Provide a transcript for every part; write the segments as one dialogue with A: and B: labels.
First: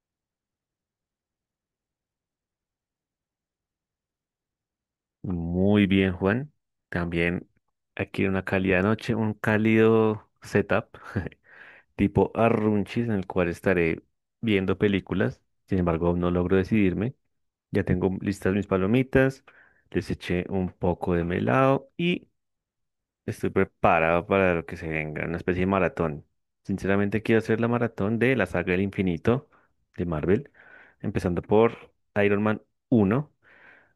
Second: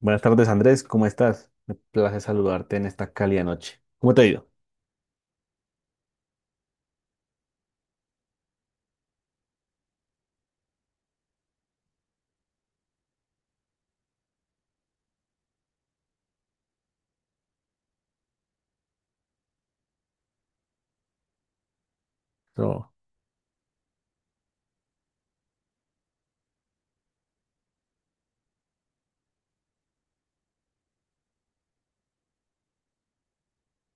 A: Buenas tardes, Andrés. ¿Cómo estás? Me place saludarte en esta cálida noche. ¿Cómo te ha ido?
B: Muy bien, Juan. También aquí una cálida noche, un cálido setup tipo Arrunchis en el cual estaré viendo películas. Sin embargo, aún no logro decidirme. Ya tengo listas mis palomitas, les eché un poco de melado y
A: No,
B: estoy preparado para lo que se venga, una especie de maratón. Sinceramente, quiero hacer la maratón de la saga del infinito de Marvel, empezando por Iron Man uno.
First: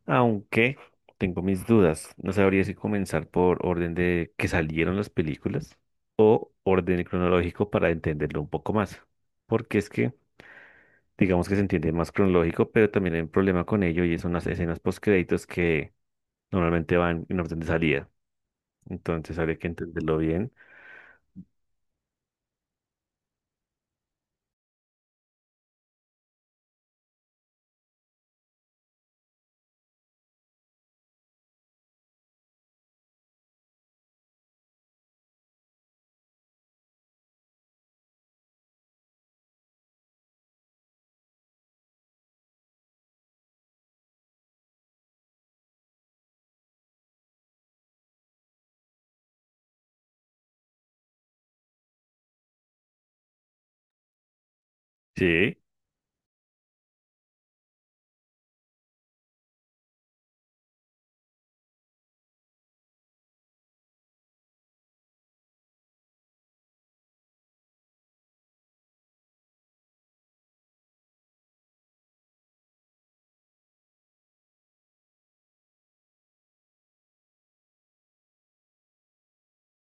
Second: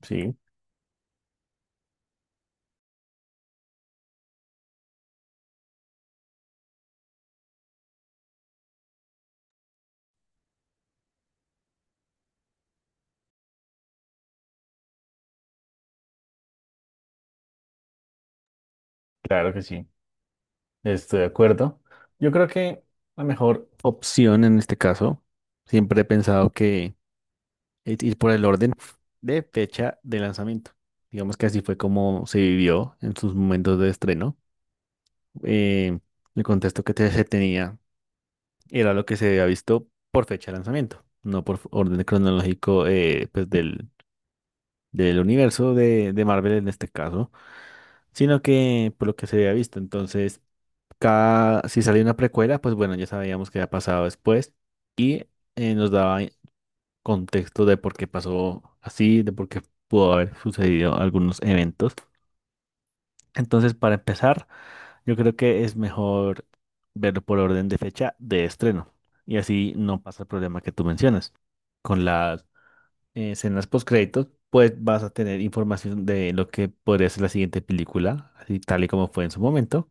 A: sí,
B: Aunque tengo mis dudas, no sabría si comenzar por orden de que salieron las películas o orden cronológico para entenderlo un poco más. Porque es que, digamos que se entiende más cronológico, pero también hay un problema con ello y son las escenas postcréditos que normalmente van en orden de salida. Entonces
A: claro
B: habría
A: que
B: que
A: sí,
B: entenderlo bien.
A: estoy de acuerdo. Yo creo que la mejor opción en este caso, siempre he pensado que es ir por el orden de fecha de lanzamiento. Digamos que así fue como se vivió en sus momentos de estreno. Eh, el contexto que se tenía era lo que se había visto por fecha de lanzamiento, no por orden cronológico pues, del universo de Marvel en este caso, sino que por lo que se había visto. Entonces, cada, si salía una precuela, pues bueno, ya sabíamos qué había pasado después.
B: Sí,
A: Nos daba contexto de por qué pasó así, de por qué pudo haber sucedido algunos eventos. Entonces, para empezar, yo creo que es mejor verlo por orden de fecha de estreno. Y así no pasa el problema que tú mencionas con las escenas postcréditos, pues vas a tener información de lo que podría ser la siguiente película, así tal y como fue en su momento.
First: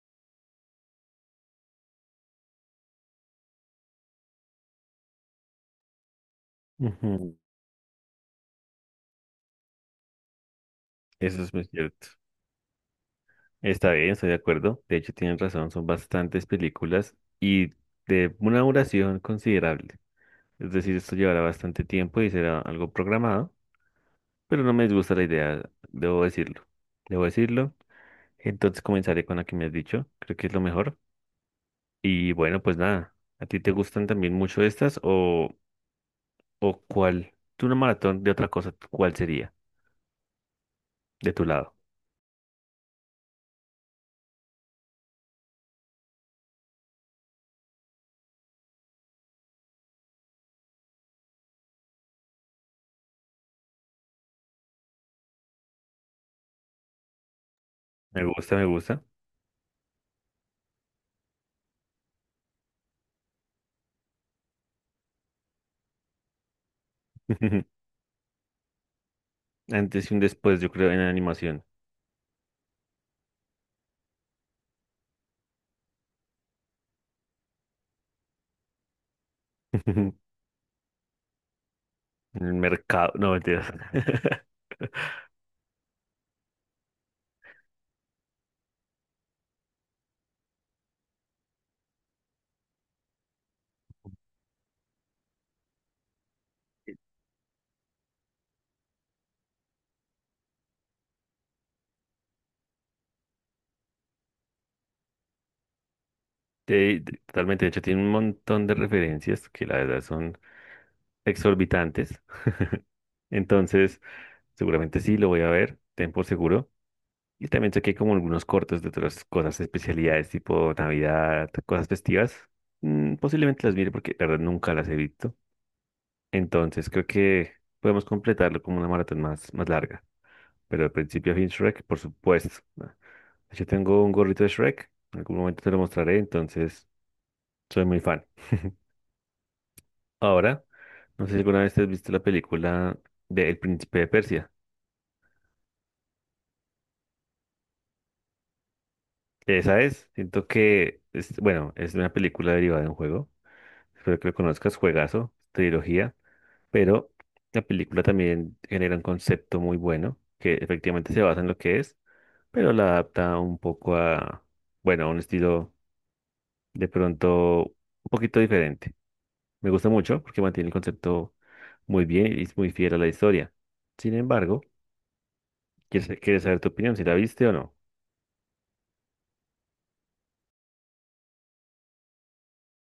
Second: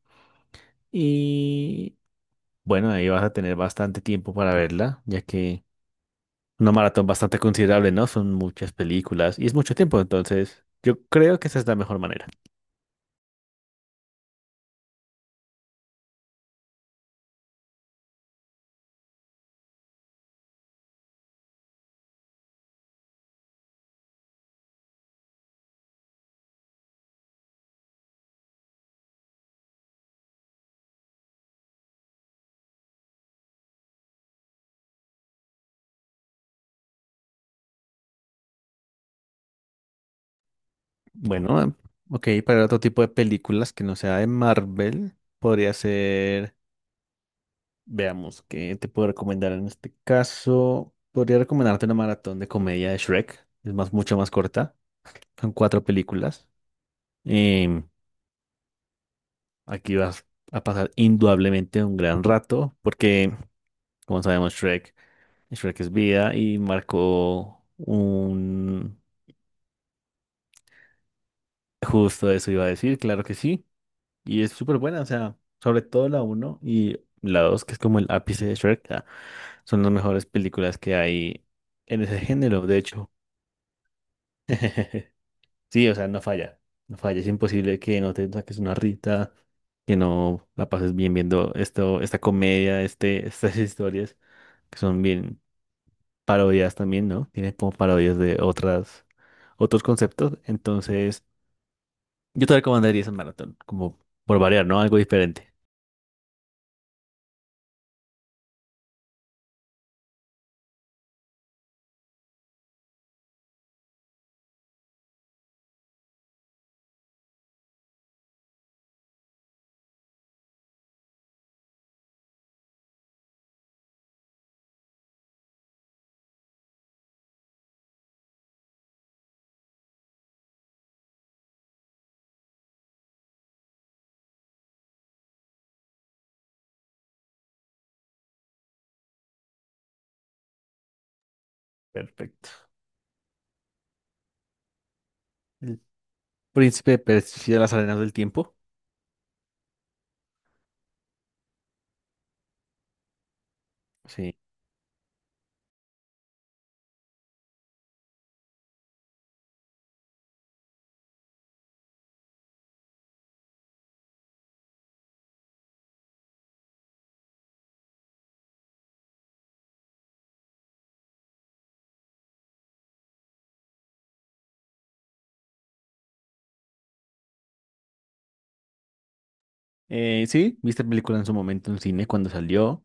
A: Y bueno, ahí vas a tener bastante tiempo para verla, ya que una maratón
B: ujú.
A: bastante considerable, ¿no? Son muchas películas y es mucho tiempo, entonces yo creo
B: Eso
A: que
B: es
A: esa
B: muy
A: es la mejor
B: cierto.
A: manera.
B: Está bien, estoy de acuerdo. De hecho, tienen razón, son bastantes películas y de una duración considerable. Es decir, esto llevará bastante tiempo y será algo programado, pero no me disgusta la idea, debo decirlo. Debo decirlo. Entonces comenzaré con la que me has dicho, creo que es lo mejor. Y bueno, pues nada, ¿a ti te gustan también mucho estas o cuál? Tú una maratón de otra cosa, ¿cuál sería de tu
A: Bueno,
B: lado?
A: ok, para otro tipo de películas que no sea de Marvel, podría ser... Veamos, ¿qué te puedo recomendar en este caso? Podría recomendarte una maratón de comedia de Shrek. Es más, mucho más corta. Son cuatro películas. Em,
B: Me gusta, me gusta.
A: Aquí vas a pasar indudablemente un gran rato porque, como sabemos, Shrek es vida y marcó un...
B: Antes y un después, yo creo, en animación.
A: Justo eso iba a decir, claro que sí. Y es súper buena, o sea, sobre todo la uno y la dos, que es como el ápice de Shrek, son las mejores películas que hay en ese
B: En el
A: género. De hecho,
B: mercado, no, mentiras.
A: sí, o sea, no falla. No falla. Es imposible que no te saques una rita, que no la pases bien viendo esto, esta comedia, estas historias, que son bien parodias también, ¿no? Tienen como parodias de otros conceptos. Entonces, yo te recomendaría esa maratón, como por variar, ¿no? Algo diferente.
B: Sí, totalmente. De hecho, tiene un montón de referencias que la verdad son exorbitantes. Entonces, seguramente sí, lo voy a ver, ten por seguro. Y también sé que hay como algunos cortos de otras cosas, especialidades tipo Navidad, cosas festivas. Posiblemente las mire porque la verdad nunca las he visto. Entonces, creo que podemos completarlo como una maratón más larga. Pero de principio a fin, Shrek, por supuesto. ¿No? Yo tengo un gorrito de Shrek, en algún momento te lo mostraré, entonces soy muy fan. Ahora, no sé si alguna vez te has visto la
A: Perfecto.
B: película de El Príncipe de Persia.
A: El príncipe persigue las arenas del tiempo.
B: Esa es, siento que, es, bueno, es una película derivada de un juego. Espero que lo
A: Sí.
B: conozcas, juegazo, trilogía. Pero la película también genera un concepto muy bueno, que efectivamente se basa en lo que es, pero la adapta un poco a, bueno, a un estilo de pronto un poquito diferente. Me gusta mucho porque mantiene el concepto muy bien y es muy fiel a la historia. Sin embargo, quieres saber tu opinión, si la viste o no.
A: Sí, vi esta película en su momento en cine cuando salió.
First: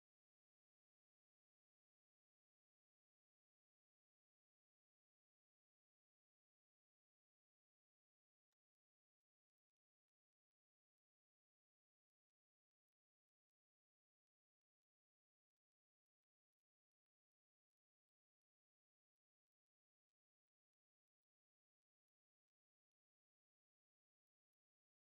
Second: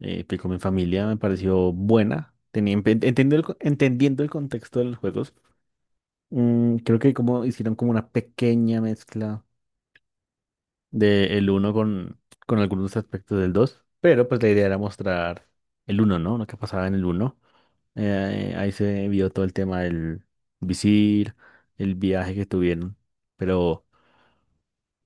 A: Pico mi familia me pareció buena, tenía, entendiendo entendiendo el contexto de los juegos. Creo que como hicieron como una pequeña mezcla del uno con, con algunos aspectos del 2, pero pues la idea era mostrar el uno, ¿no? Lo que pasaba en el uno. Ahí se vio todo el tema del visir, el viaje que tuvieron. Pero,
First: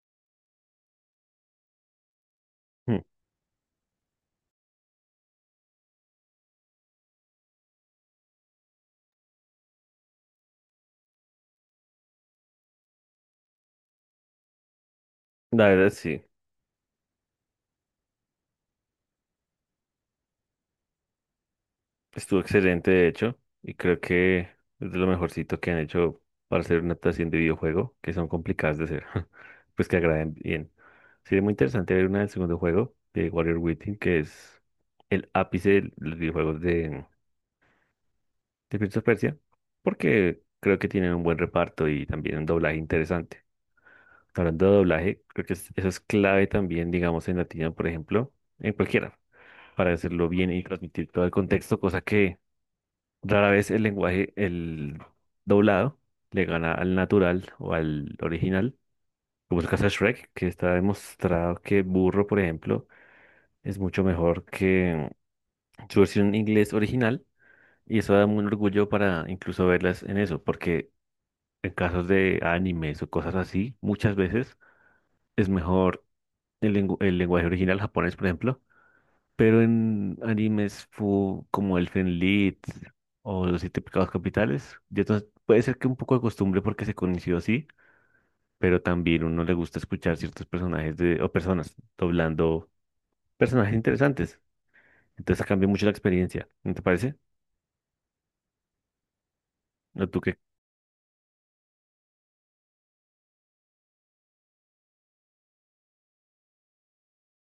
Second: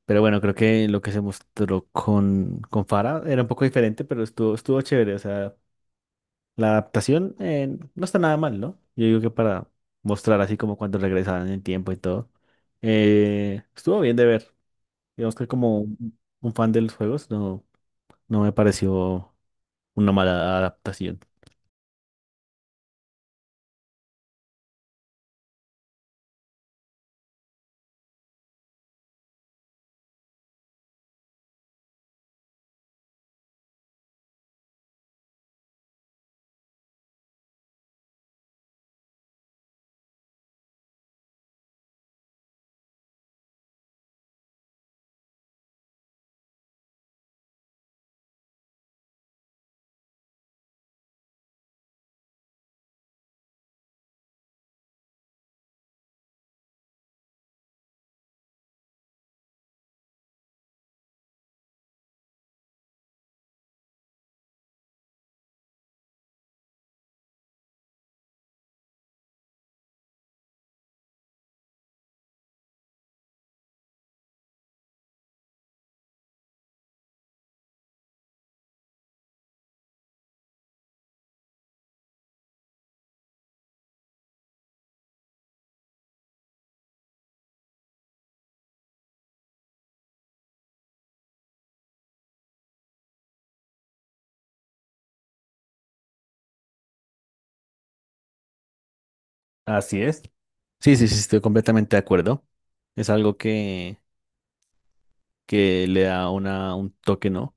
A: pero bueno, creo que lo que se mostró con
B: Hmm.
A: Farah era un poco diferente, pero estuvo chévere. O sea, la adaptación no está nada mal, ¿no? Yo digo que para mostrar así como cuando regresaban en el tiempo y todo. Estuvo bien de ver. Digamos que
B: La
A: como
B: verdad,
A: un
B: sí.
A: fan de los juegos no, no me pareció una mala adaptación.
B: Estuvo excelente, de hecho, y creo que es de lo mejorcito que han hecho para hacer una adaptación de videojuego, que son complicadas de hacer, pues que agraden bien. Sería muy interesante ver una del segundo juego de Warrior Within, que es el ápice de los videojuegos de Prince of Persia, porque creo que tienen un buen reparto y también un doblaje interesante. Hablando de doblaje, creo que eso es clave también, digamos, en latino, por ejemplo, en cualquiera, para hacerlo bien y transmitir todo el contexto, cosa que rara vez el lenguaje, el doblado, le gana al natural o al original, como es el caso de Shrek, que está demostrado que Burro, por ejemplo, es mucho mejor que su versión en inglés original, y eso da un orgullo para incluso verlas en eso, porque en casos de animes o cosas así, muchas veces es mejor el, el lenguaje original japonés, por ejemplo. Pero en animes como Elfen Lied o Los Siete Pecados Capitales, y entonces puede ser que un poco de costumbre porque se conoció así, pero también uno le gusta escuchar ciertos personajes de, o personas doblando personajes interesantes. Entonces cambia mucho la experiencia, ¿no te parece?
A: Así
B: ¿No
A: es.
B: tú qué?
A: Sí, sí, sí, estoy completamente de acuerdo. Es algo que le da una, un toque, ¿no?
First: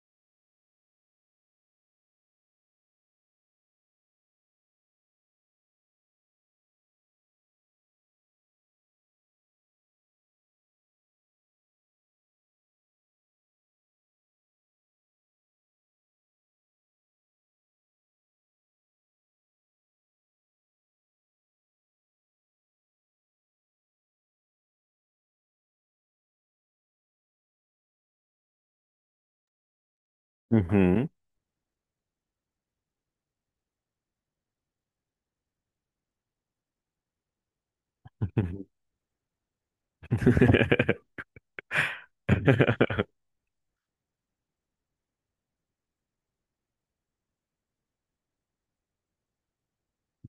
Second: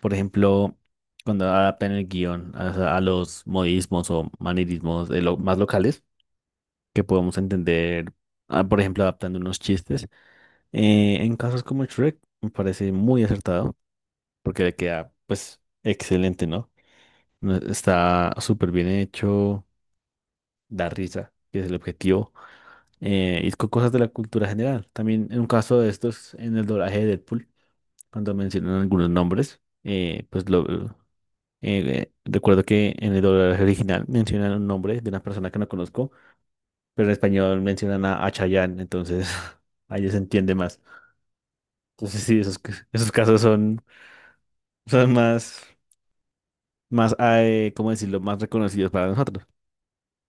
A: Por ejemplo, cuando adaptan el guión a los modismos o manierismos más locales que podamos entender, ah, por ejemplo, adaptando unos chistes. En casos como Shrek, me parece muy acertado, porque le queda, pues, excelente, ¿no? No- Está súper bien hecho, da risa, que es el objetivo, y con cosas de la cultura general. También en un caso de estos, en el doblaje de Deadpool, cuando mencionan algunos nombres, pues lo...
B: Ujú,
A: recuerdo que en el doblaje original mencionan un nombre de una persona que no conozco, pero en español mencionan a
B: ujú.
A: Chayanne, entonces ahí se entiende más. Entonces sí, esos casos son más ¿cómo decirlo?, más reconocidos para nosotros.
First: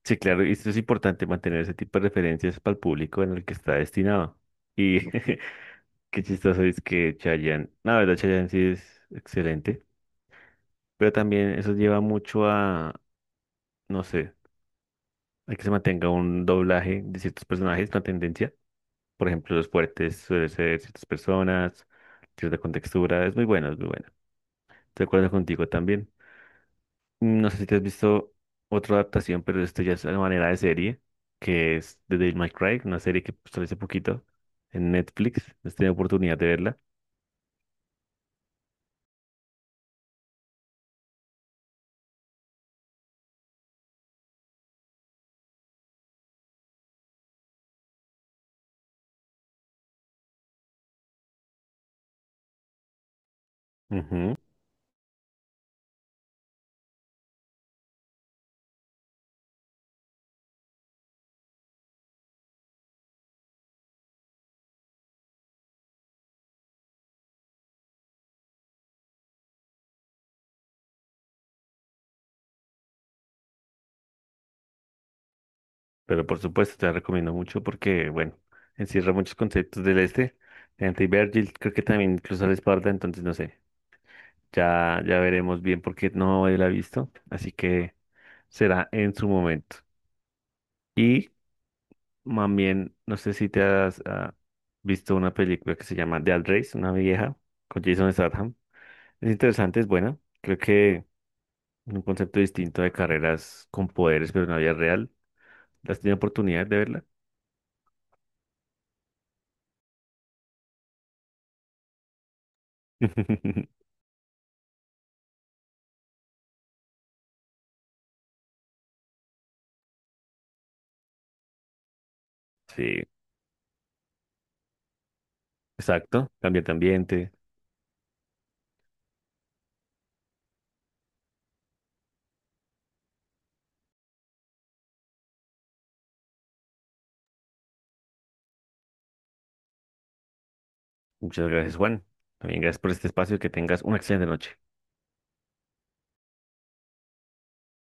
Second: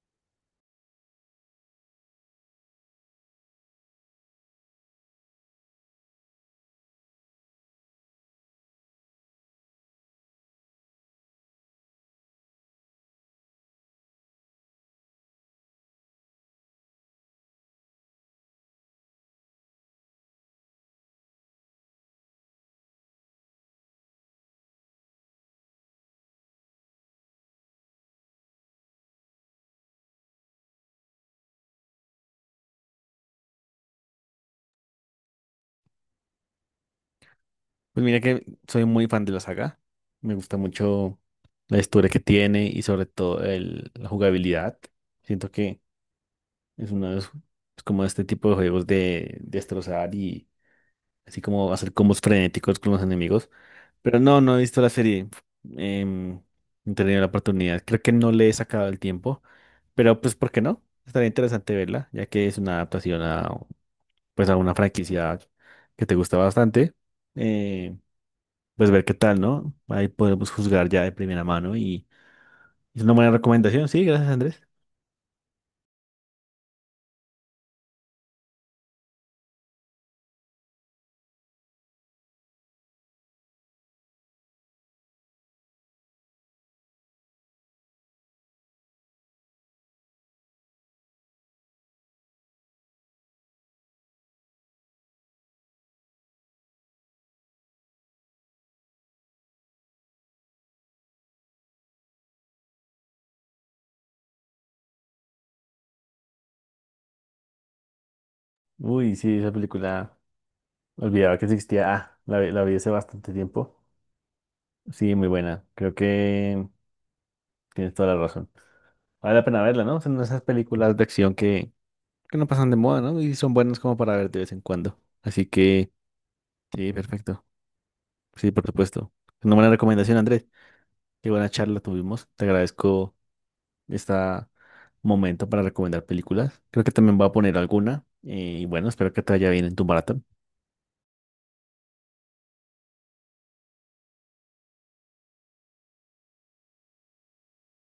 B: Sí, claro, y esto es importante mantener ese tipo de referencias para el público en el que está destinado. Y qué chistoso es que Chayanne, la verdad, Chayanne sí es excelente. Pero también eso lleva mucho a, no sé, a que se mantenga un doblaje de ciertos personajes, una tendencia. Por ejemplo, los fuertes suelen ser ciertas personas, cierta contextura, es muy bueno, es muy bueno. Estoy de acuerdo contigo también. No sé si te has visto otra adaptación, pero esto ya es una manera de serie, que es The Devil May Cry, una serie que salió hace poquito en Netflix, no he tenido oportunidad de verla.
A: Pues mira que soy muy fan de la saga, me gusta mucho la historia que tiene y sobre todo la jugabilidad. Siento que es uno de es como este tipo de juegos de destrozar y así como hacer combos frenéticos con los enemigos. Pero
B: Ujú.
A: no, no he visto la serie. Em, no he tenido la oportunidad. Creo que no le he sacado el tiempo. Pero pues, ¿por qué no? Estaría interesante verla, ya que es una adaptación pues, a una franquicia que te gusta bastante. Eh, pues ver qué tal, ¿no? Ahí podemos juzgar ya de primera mano y es una buena recomendación. Sí, gracias, Andrés.
B: Pero por supuesto te la recomiendo mucho porque, bueno, encierra muchos conceptos del este. Dante y Virgil creo que también incluso la espalda, entonces no sé. Ya, ya veremos bien porque no la he visto. Así que será en su momento. Y también, no sé si te has visto una película que se llama Dead Race, una vieja, con Jason Statham. Es interesante, es buena. Creo que un concepto distinto de carreras con poderes, pero en la vida real. ¿Has tenido oportunidad de verla?
A: Uy, sí, esa película. Olvidaba que existía. La vi hace bastante tiempo. Sí, muy buena. Creo que tienes toda la razón. Vale la pena verla, ¿no? Son esas películas de acción que no pasan de moda,
B: Sí.
A: ¿no? Y son buenas como para ver de vez en cuando. Así que,
B: Exacto, cambio de
A: sí,
B: ambiente.
A: perfecto. Sí, por supuesto. Una buena recomendación, Andrés. Qué buena charla tuvimos. Te agradezco este momento para recomendar películas. Creo que también voy a poner alguna. Y bueno, espero que te vaya bien en tu maratón.
B: Muchas gracias, Juan. También gracias por este espacio y que tengas una excelente noche.